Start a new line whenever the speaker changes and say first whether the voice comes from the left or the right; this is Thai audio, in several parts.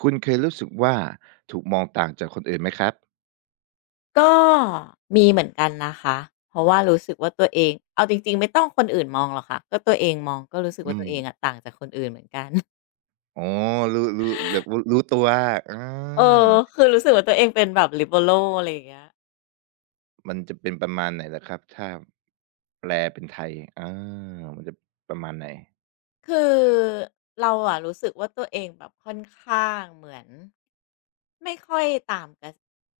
right: คุณเคยรู้สึกว่าถูกมองต่างจากคนอื่นไหมครับ
left: ก็มีเหมือนกันนะคะ เพราะว่ารู้สึกว่าตัวเองเอาจริงๆไม่ต้องคนอื่นมองหรอกค่ะก็ตัวเองมองก็รู้สึก
right: อื
left: ว่าตัว
right: ม
left: เองอะต่างจากคนอื่นเหมือนกัน
right: อ๋อรู้แบบรู้ตัวอา
left: เออคือรู้สึกว่าตัวเองเป็นแบบ liberal อะไรอย่างเงี้ย
right: มันจะเป็นประมาณไหนล่ะครับถ้าแปลเป็นไทยอามันจะประมาณไหน
left: คือเราอะรู้สึกว่าตัวเองแบบค่อนข้างเหมือนไม่ค่อยตามกระ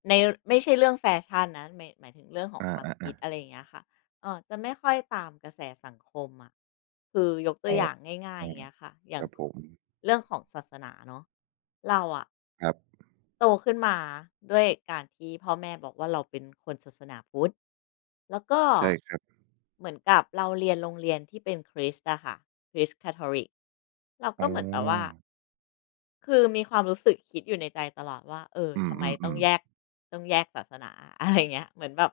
left: ในไม่ใช่เรื่องแฟชั่นนะหมายถึงเรื่องขอ
right: อ
left: งความ
right: า
left: คิด
right: ๆ
left: อะไรอย่างเงี้ยค่ะ จะไม่ค่อยตามกระแสสังคมอะะคือยก
right: ๆ
left: ตัว
right: อ๋อ
left: อย่างง่ายๆอย่างเงี้ยค่ะอ
right: ค
left: ย่าง
right: รับผม
left: เรื่องของศาสนาเนาะเราอะะ
right: ครับ
left: โตขึ้นมาด้วยการที่พ่อแม่บอกว่าเราเป็นคนศาสนาพุทธแล้วก็
right: ใช่ครับ
left: เหมือนกับเราเรียนโรงเรียนที่เป็นคริสต์อะค่ะคริสต์คาทอลิกเรา
right: อ๋
left: ก็เหมือนแบบว่า
right: อ
left: คือมีความรู้สึกคิดอยู่ในใจตลอดว่าเออ
right: อื
left: ทำไมต้อง
right: ม
left: แย
right: ๆ
left: ก
right: ๆ
left: ต้องแยกศาสนา อะไรเงี้ยเหมือนแบบ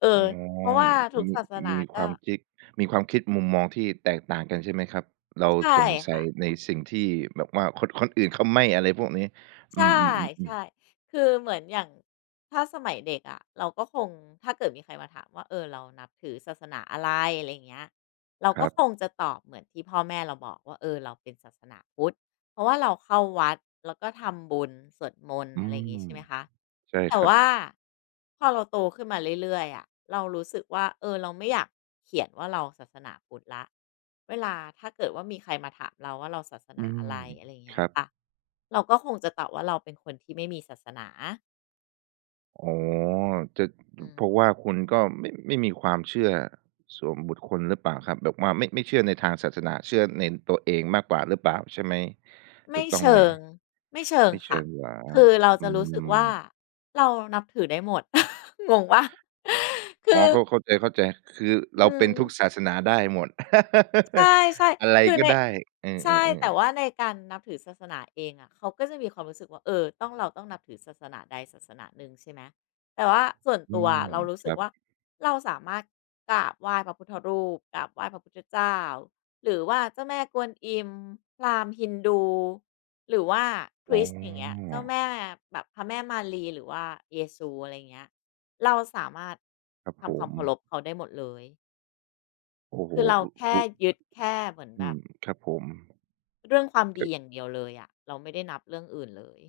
left: เอ
right: อ๋
left: อเพราะ
right: อ
left: ว่าทุก
right: มี
left: ศาสนา
right: มีค
left: ก็
right: วามคิดมีความคิดมุมมองที่แตกต่างกันใช่ไหมครับ เรา
left: ใช่
right: สงสัย
left: ค่ะ
right: ในสิ่งที่แบบว่าคนอื่นเขาไม่อะไรพวกนี้อื
left: ใช่
right: มๆ
left: ใช่
right: ๆๆ
left: คือเหมือนอย่างถ้าสมัยเด็กอะะเราก็คงถ้าเกิดมีใครมาถามว่าเออเรานับถือศาสนาอะไรอะไรอย่างเงี้ยเรา
right: ค
left: ก็
right: รั
left: คง
right: บ
left: จะตอบเหมือนที่พ่อแม่เราบอกว่าเออเราเป็นศาสนาพุทธเพราะว่าเราเข้าวัดแล้วก็ทำบุญสวดมนต์
right: อื
left: อะไรอย่าง
right: ม
left: งี้ใช่ไหมคะ
right: ใช่ค
left: แต่
right: รับ
left: ว่าพอเราโตขึ้นมาเรื่อยๆอะะเรารู้สึกว่าเออเราไม่อยากเขียนว่าเราศาสนาพุทธละเวลาถ้าเกิดว่ามีใครมาถามเราว่าเราศาส
right: อื
left: นาอะ
right: ม
left: ไรอะไรอย่าง
right: ค
left: เงี้ย
right: รับ
left: ค่ะ เราก็คงจะตอบว่าเราเป็นคนที่ไม่มีศาสนา
right: อ๋อจะ
left: อืม
right: เพราะว่าคุณก็ไม่มีความเชื่อส่วนบุคคลหรือเปล่าครับแบบว่าไม่เชื่อในทางศาสนาเชื่อในตัวเองมากกว่าหรือเปล่าใช่ไหมถู
left: ไม่
right: กต้องไห
left: เชิ
right: ม
left: ง ไม่เชิง
right: ไม่เชิ
left: ค่ะ
right: งเหรอ
left: คือเรา
right: อื
left: จะรู้สึก
right: ม
left: ว่าเรานับถือได้หมด งงว่าคือ
right: อ๋อเข้าใจเข้าใจคือ
left: อื
right: เราเป็น
left: ม
right: ทุกศาสนาได้หมด
left: ใช่
right: อะไร
left: ๆคือ
right: ก็
left: ใน
right: ได้เอ
left: ใช่
right: อ
left: แต่
right: ๆๆ
left: ว่าในการนับถือศาสนาเองอะเขาก็จะมีความรู้สึกว่าเออ ต้องเราต้องนับถือศาสนาใดศาสนาหนึ่งใช่ไหมแต่ว่าส่วน
right: อื
left: ตัว
right: ม
left: เรารู้
right: ค
left: สึ
right: รั
left: ก
right: บ
left: ว่าเราสามารถกราบไหว้พระพุทธรูปกราบไหว้พระพุทธเจ้าหรือว่าเจ้าแม่กวนอิมพราหมณ์ฮินดูหรือว่าค
right: อ๋
left: ริสต์อย่างเงี้ย
right: อ
left: เจ้าแม่แบบพระแม่มารีหรือว่าเยซูอะไรอย่างเงี้ยเราสามารถ
right: ครับผ
left: ทำควา
right: ม
left: มเคารพเขาได้หมดเลย
right: โอ้โฮ
left: คือเรา
right: คุ
left: แค่
right: คุ
left: ยึดแค่เหมือนแบ
right: อื
left: บ
right: มครับผม
left: เรื่องความดีอย่างเดียวเลยอะเราไม่ได้นับเรื่องอื่นเลย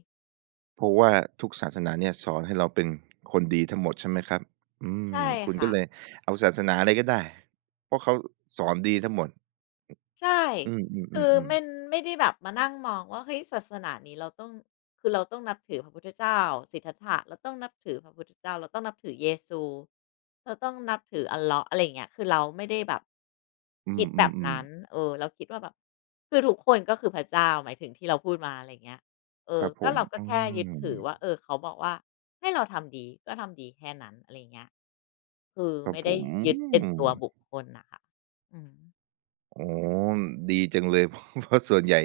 right: เพราะว่าทุกศาสนาเนี่ยสอนให้เราเป็นคนดีทั้งหมดใช่ไหมครับอืม
left: ใช่
right: คุณก็
left: ค่ะ
right: เลยเอาศาสนาอะไรก็ได้ เพราะเขาสอนดีทั้งหมด
left: ใช่
right: อืม
left: คือ
right: ๆ
left: มั
right: ๆๆ
left: นไม่ได้แบบมานั่งมองว่าเฮ้ยศาสนานี้เราต้องคือเราต้องนับถือพระพุทธเจ้าสิทธัตถะเราต้องนับถือพระพุทธเจ้าเราต้องนับถือเยซูเราต้องนับถืออัลเลาะห์อะไรอย่างเงี้ยคือเราไม่ได้แบบ
right: อื
left: คิดแบบ
right: ม
left: นั้
right: ๆ
left: น
right: ๆ
left: เออเราคิดว่าแบบคือทุกคนก็คือพระเจ้าหมายถึงที่เราพูดมาอะไรอย่างเงี้ยเอ
right: ค
left: อ
right: รับผ
left: ก็
right: ม
left: เราก็
right: อื
left: แค่ยึด
right: ม
left: ถือว่าเออเขาบอกว่าให้เราทำดีก็ทำดีแค่นั้นอะไรอย่างเงี้ย คือ
right: ครับ
left: ไม่
right: ผ
left: ได้
right: ม
left: ยึดเป็น
right: อืม
left: ตัวบุคคลน่ะค่ะอืม
right: อ๋อดีจังเลย เพราะส่วนใหญ่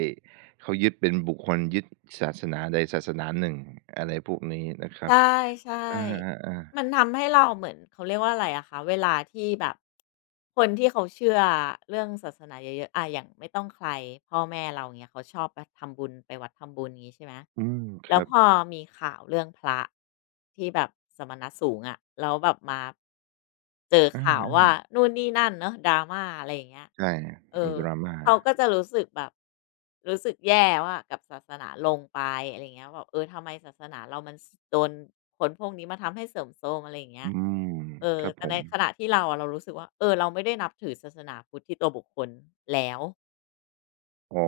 right: เขายึดเป็นบุคคลยึดศาสนาใดศาสนาหนึ่งอะไรพวกนี้นะค
left: ใ
right: รับ
left: ช่
right: อาๆ
left: ๆมัน
right: ๆ
left: ทำให้เราเหมือนเขาเรียกว่าอะไรอะคะเวลาที่แบบคนที่เขาเชื่อเรื่องศาสนาเยอะๆอะอย่างไม่ต้องใครพ่อแม่เราอย่างเงี้ยเขาชอบไปทำบุญไปวัดทำบุญงี้ใช่ไหม
right: อืมค
left: แล้ว
right: รับ
left: พอมีข่าวเรื่องพระที่แบบสมณะสูงอะแล้วแบบมาเจอข่าว
right: อา
left: ว่านู่นนี่นั่นเนาะ drama อะไรอย่างเงี้ย
right: ๆใช่
left: เอ
right: มี
left: อ
right: drama
left: เขาก็จะรู้สึกแบบรู้สึกแย่ว่ากับศาสนาลงไปอะไรอย่างเงี้ยแบบเออทำไมศาสนาเรามันสโดนคนพวกนี้มาทำให้เสื่อมโทรมอะไรอย่างเงี้ย
right: อืม
left: เออ
right: ครับ
left: แต่
right: ผ
left: ใน
right: ม
left: ขณะที่เราอะเรารู้สึกว่าเออเราไม่ได้นับถือศาสนาพุทธที่ตัวบุคคลแล้ว
right: อ๋อ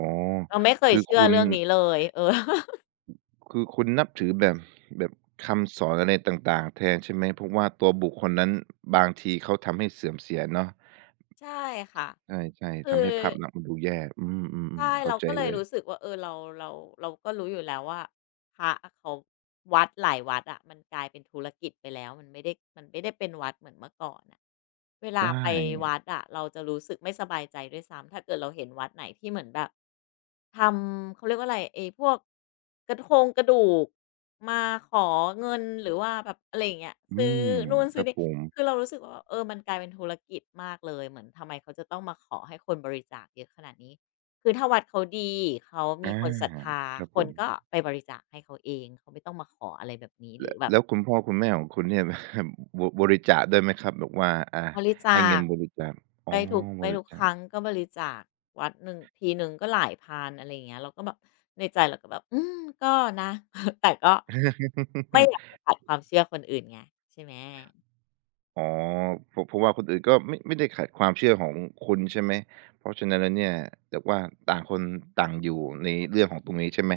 left: เราไม่เคย
right: คือ
left: เชื่อ
right: คุณ
left: เรื่องนี้เลยเออ
right: คือคุณนับถือแบบแบบคำสอนอะไรต่างๆ แทนใช่ไหม เพราะว่าตัวบุคคลนั้นบางทีเขาทำให้เสื่อมเสียเนาะ
left: ใช่ค่ะ
right: ใช่ๆ
left: คือ
right: ทำให้ภาพลักษณ์มันดูแย่อืม
left: ใช่
right: ๆๆเข้า
left: เรา
right: ใจ
left: ก็เลย
right: เลย
left: รู้สึกว่าเออเราเราก็รู้อยู่แล้วว่าพระอะเขาวัดหลายวัดอะมันกลายเป็นธุรกิจไปแล้วมันไม่ได้เป็นวัดเหมือนเมื่อก่อนน่ะเวลา
right: ได้
left: ไปวัดอะเราจะรู้สึกไม่สบายใจด้วยซ้ำถ้าเกิดเราเห็นวัดไหนที่เหมือนแบบทำเขาเรียกว่าอะไรไอ้พวกกระโครงกระดูกมาขอเงินหรือว่าแบบอะไรอย่างเงี้ย
right: อื
left: ซื้อ
right: ม
left: นู่น
right: ค
left: ซื้อ
right: รับ
left: นี่
right: ผม
left: คือเรารู้สึกว่าเออมันกลายเป็นธุรกิจมากเลยเหมือนทำไมเขาจะต้องมาขอให้คนบริจาคเยอะขนาดนี้ คือถ้าวัดเขาดีเขามี
right: อา
left: คนศรัทธา
right: ครับ
left: ค
right: ผ
left: น
right: ม
left: ก็ไปบริจาคให้เขาเองเขาไม่ต้องมาขออะไรแบบนี้หรื
right: แล้
left: อ
right: ว
left: แบบ
right: แล้วคุณพ่อคุณแม่ของคุณเนี่ย บบริจาคด้วยไหมครับแบบว่าอา
left: บริ
right: ให้
left: จา
right: เงิ
left: ค
right: นบริจาคอ๋อ
left: ไปทุกไป
right: บริ
left: ทุกค
right: จา
left: รั้ง
right: ค
left: ก็บริจาควัดหนึ่งทีหนึ่งก็หลายพันอะไรอย่างเงี้ยเราก็แบบในใจเราก็แบบอืมก็นะ แต่ก็ไม่อยากไปขัดความเชื่อคนอื่นไงใช่ไหม
right: อ๋อเพราะว่าคนอื่นก็ไม่ได้ขัดความเชื่อของคุณใช่ไหมเพราะฉะนั้นแล้วเนี่ยแต่ว่าต่างคนต่างอยู่ในเรื่องของตรงนี้ใช่ไหม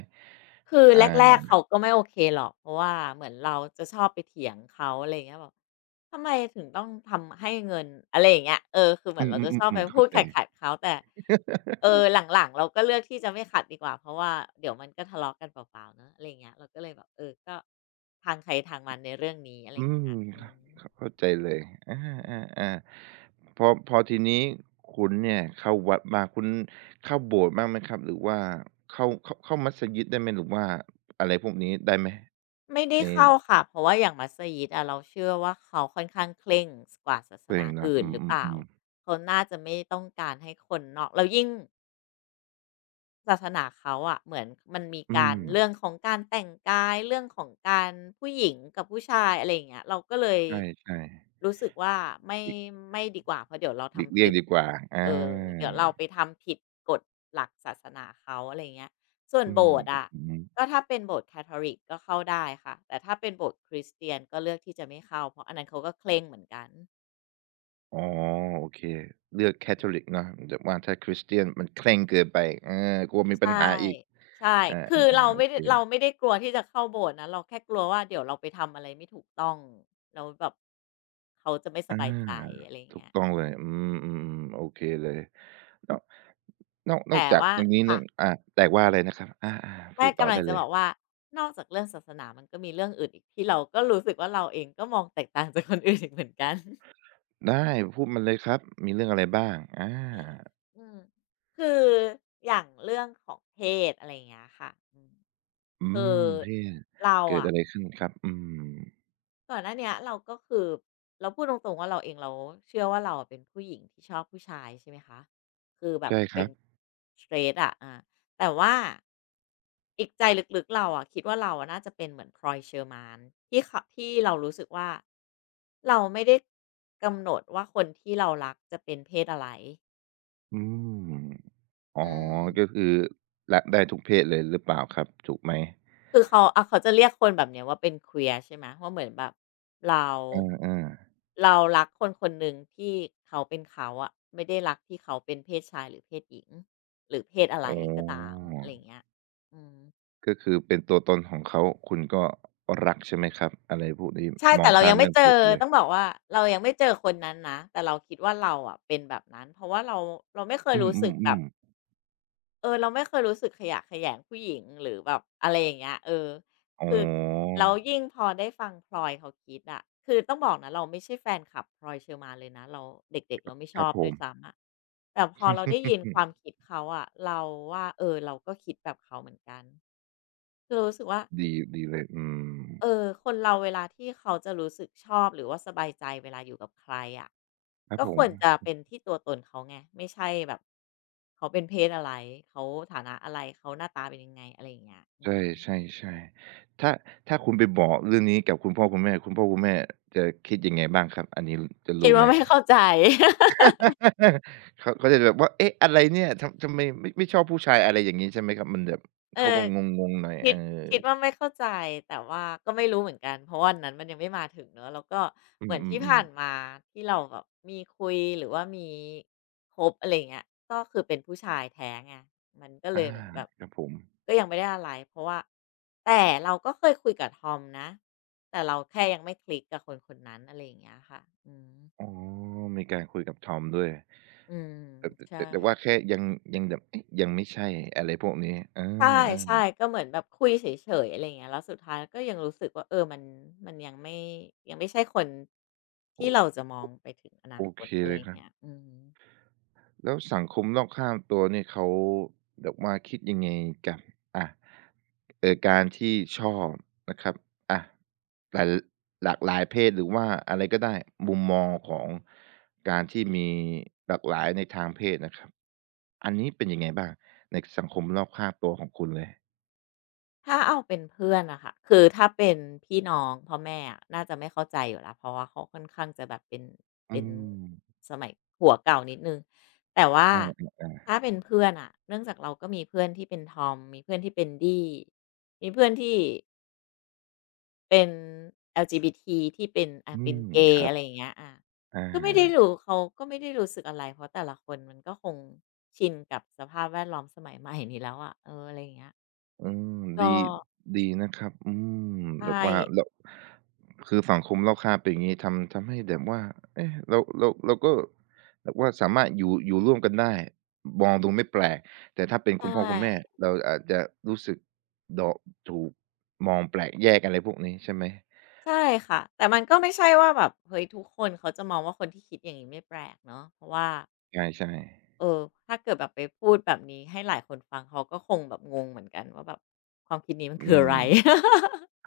left: คือแรก
right: อา
left: ๆเขาก็ไม่โอเคหรอกเพราะว่าเหมือนเราจะชอบไปเถียงเขาอะไรอย่างเงี้ยแบบทำไมถึงต้องทำให้เงินอะไรอย่างเงี้ยเออคือเหมื
right: อื
left: อนเราจะชอบไป
right: มๆๆๆ
left: พู
right: เข้า
left: ด
right: ใจ
left: ขัดๆเขาแต่เออหลังๆเราก็เลือกที่จะไม่ขัดดีกว่าเพราะว่าเดี๋ยวมันก็ทะเลาะกันเปล่าๆเนาะอะไรอย่างเงี้ยเราก็เลยแบบเออก็ทางใครทางมันในเรื่องนี้อะไร
right: อื
left: อย่างเงี้
right: ม
left: ยอื
right: ครับ
left: ม
right: ครับเข้าใจเลยอ
left: อืม
right: าๆๆพอพอทีนี้คุณเนี่ยเข้าวัดมาคุณเข้าโบสถ์บ้างไหมครับหรือว่าเข้ามัสยิดได้ไหมหรือว่าอะไรพวกนี้ได้ไหม
left: ไม่ได้
right: ใน
left: เข้าค่ะ เพราะว่าอย่างมัสยิดอะเราเชื่อว่าเขาค่อนข้างเคร่งสกว่าศาส
right: ตัวเอ
left: นา
right: งเนาะ
left: อื่น
right: อื
left: หรือเปล่า
right: มๆๆ
left: เขาน่าจะไม่ต้องการให้คนนอกแล้วยิ่ง ศาสนาเขาอะเหมือนมันมี
right: อื
left: กา
right: ม
left: รเรื่องของการแต่งกายเรื่องของการผู้หญิงกับผู้ชายอะไรอย่างเงี้ยเราก็เลย
right: ใช่ๆ
left: รู้สึกว่าไม่
right: หลีก
left: ไม่ดีกว่าเพราะเดี๋ยวเรา
right: หลีก
left: ทำ
right: เลี่ย
left: ผิ
right: ง
left: ด
right: ดีกว่าอา
left: เออเดี๋ยวเราไปทำผิดกฎหลักศาสนาเขาอะไราเงี้ยส่วน
right: อื
left: โบ
right: ม
left: สถ์
right: ครับ
left: อะ
right: อือฮึ
left: ก็ถ้าเป็นโบสถ์คาทอลิกก็เข้าได้ค่ะแต่ถ้าเป็นโบสถ์คริสเตียนก็เลือกที่จะไม่เข้าเพราะอันนั้นเขาก็เคร่งเหมือนกัน
right: อ๋อโอเคเลือกแคทอลิกเนาะแต่ว่าถ้าคริสเตียนมันเคร่งเกินไปเออกลัวมีปั
left: ใช่
right: ญหาอีก
left: ใช่
right: อา
left: คือเรา
right: ๆๆโอ
left: ไม่
right: เค
left: ได้เราไม่ได้กลัวที่จะเข้าโบสถ์นะเราแค่กลัวว่าเดี๋ยวเราไปทำอะไรไม่ถูกต้องแล้วแบบเขาจะไม่ส
right: อา
left: บายใจอะไรอย่าง
right: ถูก
left: เงี้ย
right: ต้อ
left: อื
right: งเล
left: ม
right: ยอืมๆๆโอเคเลยนอกนอก
left: แต่
right: จาก
left: ว่า
right: ตรงนี้เรื่
left: ค่ะ
right: องแต่ว่าอะไรนะครับอาๆพู
left: ไม่
right: ดต่อ
left: กำลั
right: ได้
left: งจะ
right: เล
left: บ
right: ย
left: อกว่านอกจากเรื่องศาสนามันก็มีเรื่องอื่นอีกที่เราก็รู้สึกว่าเราเองก็มองแตกต่างจากคนอื่นอีกเหมือนกัน
right: ได้พูดมาเลยครับมีเรื่องอะไรบ้างอา
left: อืมคืออย่างเรื่องของเพศอะไรอย่างเงี้ยค่ะอืม
right: อื
left: คื
right: ม
left: อ
right: เนี่
left: เรา
right: เกิด
left: อะ
right: อะไรขึ้นครับอืม
left: ก่อนหน้าเนี้ยเราก็คือเราพูดตรงๆว่าเราเองเราเชื่อว่าเราอะเป็นผู้หญิงที่ชอบผู้ชายใช่ไหมคะคือแบบ
right: ใช่ค
left: เป็
right: รั
left: น
right: บ
left: ส t r a ท g อะแต่ว่าอีกใจลึกๆเราอะคิดว่าเราอะน่าจะเป็นเหมือน t อยเชอร์ m a นที่เขาที่เรารู้สึกว่าเราไม่ได้กำหนดว่าคนที่เรารักจะเป็นเพศอะไร
right: อืม อ๋อ
left: อืม
right: ก็คือรักได้ทุกเพศเลยหรือเปล่าครับถูกไหม
left: คือเขาอ่าเขาจะเรียกคนแบบเนี้ยว่าเป็น queer ใช่ไหมว่าเหมือนแบบเรา
right: อา
left: เรารักคนคนหนึ่งที่เขาเป็นเขาอะไม่ได้รักที่เขาเป็นเพศชายหรือเพศหญิงหรือเพศอะ
right: ๆ
left: ไร
right: อ๋
left: ก็ตาม
right: อ
left: อะไรอย่างเงี้ยอืม
right: ก็คือเป็นตัวตนของเขาคุณก็รักใช่ไหมครับอะไรพวกนี้
left: ใช่
right: มอ
left: แต่
right: ง
left: เรา
right: ข้า
left: ยั
right: ม
left: งไม่
right: เรื่อง
left: เจอ
right: เพศไปเลย
left: ต้องบอกว่าเรายังไม่เจอคนนั้นนะแต่เราคิดว่าเราอะเป็นแบบนั้นเพราะว่าเราเราไม่เคย
right: อื
left: รู้สึกแบบ
right: มๆๆ
left: เออเราไม่เคยรู้สึกขยะแขยงผู้หญิงหรือแบบอะไรอย่างเงี้ยเออ
right: อ๋
left: คือ
right: อ
left: แล้วยิ่งพอได้ฟังพลอยเขาคิดอะคือต้องบอกนะเราไม่ใช่แฟนคลับพลอยเชอร์มานเลยนะเราเด็กๆเราไม่ช
right: ครั
left: อ
right: บ
left: บ
right: ผ
left: ด้ว
right: ม
left: ยซ้ำอะแต่พอเราได้ยินค วามคิดเขาอะเราว่าเออเราก็คิดแบบเขาเหมือนกันคือเรารู้สึกว่า
right: ดีดีเลยอืม
left: เออคนเราเวลาที่เขาจะรู้สึกชอบหรือว่าสบายใจเวลาอยู่กับใครอะ
right: ครับ
left: ก็
right: ผ
left: ค
right: ม
left: วรจะเป็นที่ตัวตนเขาไงไม่ใช่แบบเขาเป็นเพศอะไรเขาฐานะอะไรเขาหน้าตาเป็นยังไงอะไรอย่างเงี้ยอื
right: ใ
left: ม
right: ช่ๆๆถ้าถ้าคุณไปบอกเรื่องนี้กับคุณพ่อคุณแม่คุณพ่อคุณแม่จะคิดยังไงบ้างครับอันนี้จะ
left: คิด
right: รู้ไห
left: ว่า
right: ม
left: ไม่เข้าใจ
right: เขาเขาจะแบบว่าเอ๊ะอะไรเนี่ยทำทำไมไม่ไม่ชอบผู้ชายอะไรอย่างงี้ใช่ไหมครับมันแบบ
left: เอ
right: เขา
left: อ
right: ก็งงๆหน่อย
left: คิ
right: เออ
left: ดคิดว่าไม่เข้าใจแต่ว่าก็ไม่รู้เหมือนกันเพราะวันนั้นมันยังไม่มาถึงเนาะแล้วก็
right: อื
left: เหมือนที่
right: ม
left: ผ่าน
right: ๆๆ
left: มาที่เราแบบมีคุยหรือว่ามีคบอะไรอย่างเงี้ยก็คือเป็นผู้ชายแท้ไงมันก็เล
right: อา
left: ยเหมือนแบบ
right: ครับผม
left: ก็ยังไม่ได้อะไรเพราะว่าแต่เราก็เคยคุยกับทอมนะแต่เราแค่ยังไม่คลิกกับคนคนนั้นอะไรอย่างเงี้ยค่ะอืม
right: อ๋อมีการคุยกับทอมด้วย
left: อืมใช่
right: แต่ว่าแค่ยังยังแบบเอ๊ะยังไม่ใช่อะไรพวกนี้เออ
left: ใช่ๆ
right: ๆ
left: ก็เหมือนแบบคุยเฉยๆอะไรอย่างเงี้ยแล้วสุดท้ายก็ยังรู้สึกว่าเออมันมันยังไม่ยังไม่ใช่คนที่
right: โอ
left: เราจะมองไปถึงอนา
right: โอ
left: ค
right: เค
left: ตอะไร
right: เล
left: อ
right: ย
left: ย่า
right: ค
left: ง
right: รับ
left: เงี้ยอือฮึ
right: แล้วสังคมรอบข้างตัวเนี่ยเขาแบบว่าคิดยังไงกับอ่าการที่ชอบนะครับอ่ะหลายหลากหลายเพศหรือว่าอะไรก็ได้มุมมองของการที่มีหลากหลายในทางเพศนะครับอันนี้เป็นยังไงบ้างในสังคมรอบข้างตัวของคุณเลย
left: ถ้าเอาเป็นเพื่อนอะค่ะคือถ้าเป็นพี่น้องพ่อแม่อะน่าจะไม่เข้าใจอยู่แล้วเพราะว่าเขาค่อนข้างจะแบบเป็น
right: อื
left: เป็น
right: ม
left: สมัยหัวเก่านิดหนึ่งแต่ว่า
right: อา
left: ถ้า
right: ๆ
left: เป็นเพื่อนอะเนื่องจากเราก็มีเพื่อนที่เป็นทอมมีเพื่อนที่เป็นดี้มีเพื่อนที่ เป็น LGBT ทีที่เป็น
right: ๆอื
left: เป็น
right: ม
left: เก
right: ค
left: ย์
right: รั
left: อะ
right: บ
left: ไรอย่างเงี้ยอ่า
right: อา
left: ก็ไม่ได้รู้เขาก็ไม่ได้รู้สึกอะไรเพราะแต่ละคนมันก็คงชินกับสภาพแวดล้อมสมัยใหม่นี้แล้วอะเอออะไรอย่างเงี้ย
right: อืม
left: ก็
right: ดีดีนะครับอืมแบ
left: ใช่
right: บว่าแล้วคือสังคมรอบข้างเป็นอย่างงี้ทำให้แบบว่าเอ๊ะเราก็แบบว่าสามารถอยู่ร่วมกันได้มองดูไม่แปลกแต่ถ้าเป็นคุ
left: ใช่
right: ณพ่อคุณแม่เราอาจจะรู้สึกเดาะถูกมองแปลกแยกอะไรพวกนี้ใช่ไหม
left: ใช่ค่ะแต่มันก็ไม่ใช่ว่าแบบเฮ้ยทุกคนเขาจะมองว่าคนที่คิดอย่างงี้ไม่แปลกเนาะเพราะว่า
right: ใช่
left: เออถ้าเกิดแบบไปพูดแบบนี้ให้หลายคนฟังเขาก็คงแบบงงเหมือนกันว่าแบบความคิดนี้มัน
right: ๆอื
left: คืออะไร
right: ม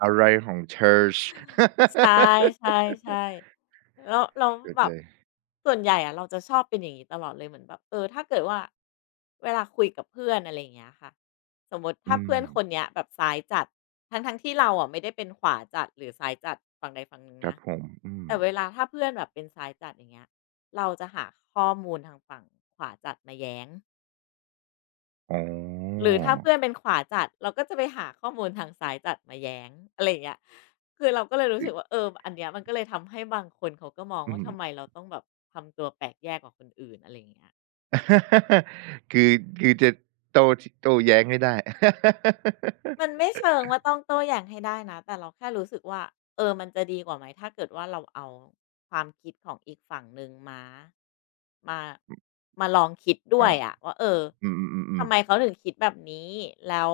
right: อะไรของเธอ
left: ใช่ๆๆแล้ว
right: เข้า
left: แบ
right: ใจ
left: บส่วนใหญ่อะเราจะชอบเป็นอย่างงี้ตลอดเลยเหมือนแบบเออถ้าเกิดว่าเวลาคุยกับเพื่อนอะไรอย่างเงี้ยค่ะสมมุติ
right: อื
left: ถ้า
right: ม
left: เพื่อนคนเนี้ยแบบซ้ายจัดทั้งๆที่เราอะไม่ได้เป็นขวาจัดหรือซ้ายจัดฝั่งใดฝั่งหนึ่ง
right: ครับ
left: นะ
right: ผมอืม
left: แต่เวลาถ้าเพื่อนแบบเป็นซ้ายจัดอย่างเงี้ยเราจะหาข้อมูลทางฝั่งขวาจัดมาแย้ง
right: อ๋
left: ห
right: อ
left: รือถ้าเพื่อนเป็นขวาจัดเราก็จะไปหาข้อมูลทางซ้ายจัดมาแย้งอะไรอย่างเงี้ยคือเราก็เลยรู้สึก
right: อ
left: ว่าเอออันเนี้ยมันก็เลยทำให้บางคนเขาก็มอง
right: อื
left: ว่า
right: ม
left: ทำไมเราต้องแบบทำตัวแปลกแยกกว่าคนอื่นอะไรอย่างเงี้ย
right: คือคือจะโตโตแย้งไม่ได้
left: มันไม่เชิงว่าต้องโต้แย้งให้ได้นะแต่เราแค่รู้สึกว่าเออมันจะดีกว่าไหมถ้าเกิดว่าเราเอาความคิดของอีกฝั่งหนึ่งมามาลองคิดด้ว
right: อา
left: ยอะว่าเออ
right: อืมอืมอืมอื
left: ทำ
right: ม
left: ไมเขาถึงคิดแบบนี้แล้ว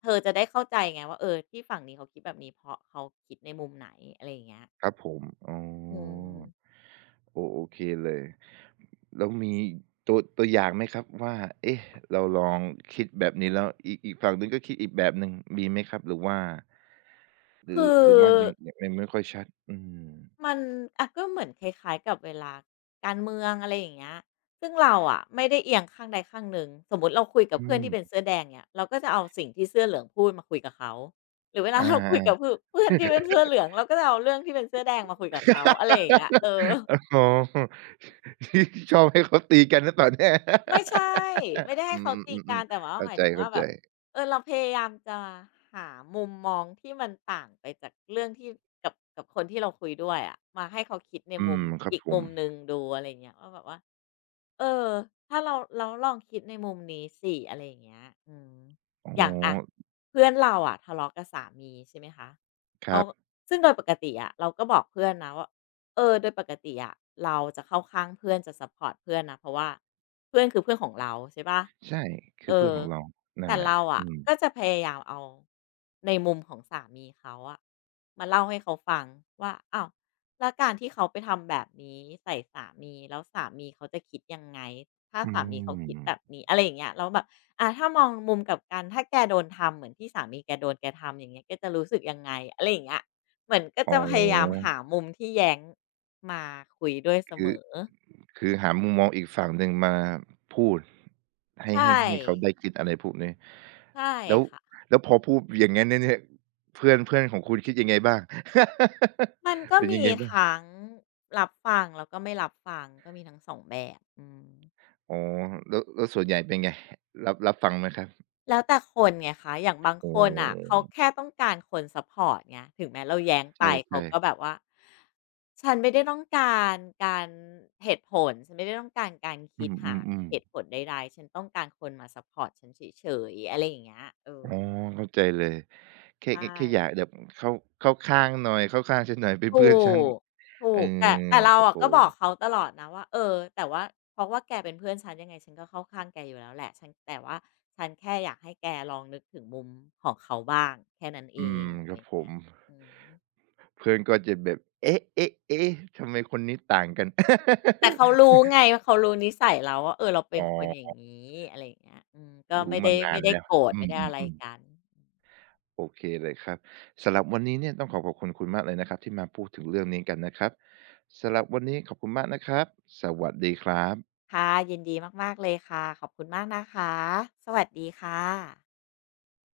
left: เธอจะได้เข้าใจไงว่าเออที่ฝั่งนี้เขาคิดแบบนี้เพราะเขาคิดในมุมไหนอะไรอย่างเงี้ย
right: ครับผมอ๋
left: อื
right: อ
left: ม
right: โอโอเคเลยแล้วมีตัวอย่างไหมครับว่าเอ๊ะเราลองคิดแบบนี้แล้วอีกฝั่งหนึ่งก็คิดอีกแบบหนึ่งมีไหมครับหรือว่าหรือ
left: คือ
right: หรือว่ายังไม่ค่อยชัดอืม
left: มันอะก็เหมือนคล้ายๆกับเวลาการเมืองอะไรอย่างเงี้ยซึ่งเราอะไม่ได้เอียงข้างใดข้างหนึ่งสมมุติเราคุยกับ
right: อื
left: เพื่อนที่เป็น
right: ม
left: เสื้อแดงเงี้ยเราก็จะเอาสิ่งที่เสื้อเหลืองพูดมาคุยกับเขาหรือเวลา
right: อา
left: เราคุยกับ
right: อ่า
left: เพื่อนที่เป็นเสื้อเหลืองเราก็จะเอาเรื่องที่เป็นเสื้อแดงมาคุยกับเขาอะไรอย่างเงี้ยเออ
right: อ๋อ ชอบให้เขาตีกันหรือเปล่าเนี่ย
left: ไม่ใช่ไม่ได้
right: อื
left: ให้เขาตีกั
right: ม
left: น
right: ๆ
left: แต่
right: ๆ
left: ว่า
right: ๆ
left: ห
right: เข้า
left: มาย
right: ใ
left: ถึงว่าแบ
right: จ
left: บ
right: ๆ
left: เออเราพยายามจะหามุมมองที่มันต่างไปจากเรื่องที่กับคนที่เราคุยด้วยอะมาให้เขาคิดใน
right: อื
left: มุม
right: มครับ
left: อีก
right: ผ
left: มุ
right: ม
left: มหนึ่งดูอะไรอย่างเงี้ยว่าแบบว่า เออถ้าเราลองคิดในมุมนี้สิอะไรอย่างเงี้ยอืม
right: อ๋
left: อย่างอะ
right: อ
left: เพื่อนเราอะทะเลาะกับสามีใช่ไหมคะ
right: ค
left: เขา
right: รับ
left: ซึ่งโดยปกติอะเราก็บอกเพื่อนนะว่าเออโดยปกติอะเราจะเข้าข้างเพื่อนจะซัปพอร์ตเพื่อนนะเพราะว่าเพื่อนคือเพื่อนของเราใช่เปล่า
right: ใช่คื
left: เอ
right: อเพื่อน
left: อ
right: ของเรานั่
left: แต่
right: นแหละ
left: เรา
right: อื
left: อะ
right: ม
left: ก็จะพยายามเอาในมุมของสามีเขาอะมาเล่าให้เขาฟังว่าอ้าว แล้วการที่เขาไปทำแบบนี้ใส่สามีแล้วสามีเขาจะคิดยังไงถ้า
right: อื
left: สามีเขาคิด
right: ม
left: แบบนี้อะไรอย่างเงี้ยแล้วแบบอ่าถ้ามองมุมกลับกันถ้าแกโดนทำเหมือนที่สามีแกโดนแกทำอย่างเงี้ยแกจะรู้สึกยังไงอะไรอย่างเงี้ยเหมือนก็
right: อ๋
left: จะพยายาม
right: อ
left: หามุมที่แย้งมาคุยด้วยเส
right: คื
left: ม
right: อ
left: อ
right: คือหามุมมองอีกฝั่งหนึ่งมาพูด
left: ใช่
right: ให้เขาได้คิดอะไรพวกนี้
left: ใช่
right: แล้ว
left: ค่ะ
right: แล้วพอพูดอย่างงั้นเนี่ยเพื่อนเพื่อนของคุณคิดยังไงบ้าง
left: มันก็
right: เป็นยั
left: มี
right: งไงบ้าง
left: ทั้งรับฟังแล้วก็ไม่รับฟังก็มีทั้งสองแบบอืม
right: อ๋อแล้วแล้วส่วนใหญ่เป็นไงรับฟังไหมครับ
left: แล้วแต่คนไงคะอย่างบาง
right: อ๋
left: คนอ่ะเขา
right: อ
left: แค่ต้องการคนซัปพอร์ตไงถึงแม้เราแย้ง
right: ใช
left: ไปเขา
right: ่
left: ก็แบ
right: ๆ
left: บว่าฉันไม่ได้ต้องการการเหตุผลฉันไม่ได้ต้องการการ
right: อื
left: คิดหา
right: ม
left: เห
right: ๆ
left: ตุ
right: ๆ
left: ผลใดๆฉันต้องการคนมาซัปพอร์ตฉันเฉยๆอะไรอย่างเงี้ยเอ
right: อ๋
left: อ
right: อเข้าใจเลยแค่
left: ใช่
right: แค่อยากแบบเข้าเข้าข้างหน่อยเข้าข้างฉันหน่อยเป็นเพื่
left: ถู
right: อนฉัน
left: ก ถู
right: เออ
left: ก แต่เรา
right: โอ้
left: อะ
right: โฮ
left: ก็บอกเขาตลอดนะว่าเออแต่ว่าเพราะว่าแกเป็นเพื่อนฉันยังไงฉันก็เข้าข้างแกอยู่แล้วแหละฉันแต่ว่าฉันแค่อยากให้แกลองนึกถึงมุมของเขาบ้างแค่นั้นเอ
right: อื
left: ง
right: ม
left: อะ
right: ค
left: ไร
right: รั
left: อ
right: บ
left: ย่า
right: ผ
left: งเงี้
right: ม
left: ยอืม
right: เพื่อนก็จะแบบเอ๊ะเอ๊ะเอ๊ะทำไมคนนี้ต่างกัน
left: แต่เขารู้ ไงว่าเขารู้นิสัยเราว่าเออเราเป็น
right: อ๋
left: คนอย่าง
right: อ
left: งี้อะไรอย่างเงี้ยอืมก็
right: รู้
left: ไม่ได้
right: มานา
left: ไม่
right: น
left: ได้
right: แล้ว
left: โกรธ
right: อื
left: ไม่ได้อะไร
right: มๆๆ
left: กัน
right: โอเคเลยครับสำหรับวันนี้เนี่ยต้องขอขอบคุณคุณมากเลยนะครับที่มาพูดถึงเรื่องนี้กันนะครับสำหรับวันนี้ขอบคุณมากนะครับสวัสดีครับ
left: ค่ะยินดีมากๆเลยค่ะขอบคุณมากนะคะสวัสดีค่ะ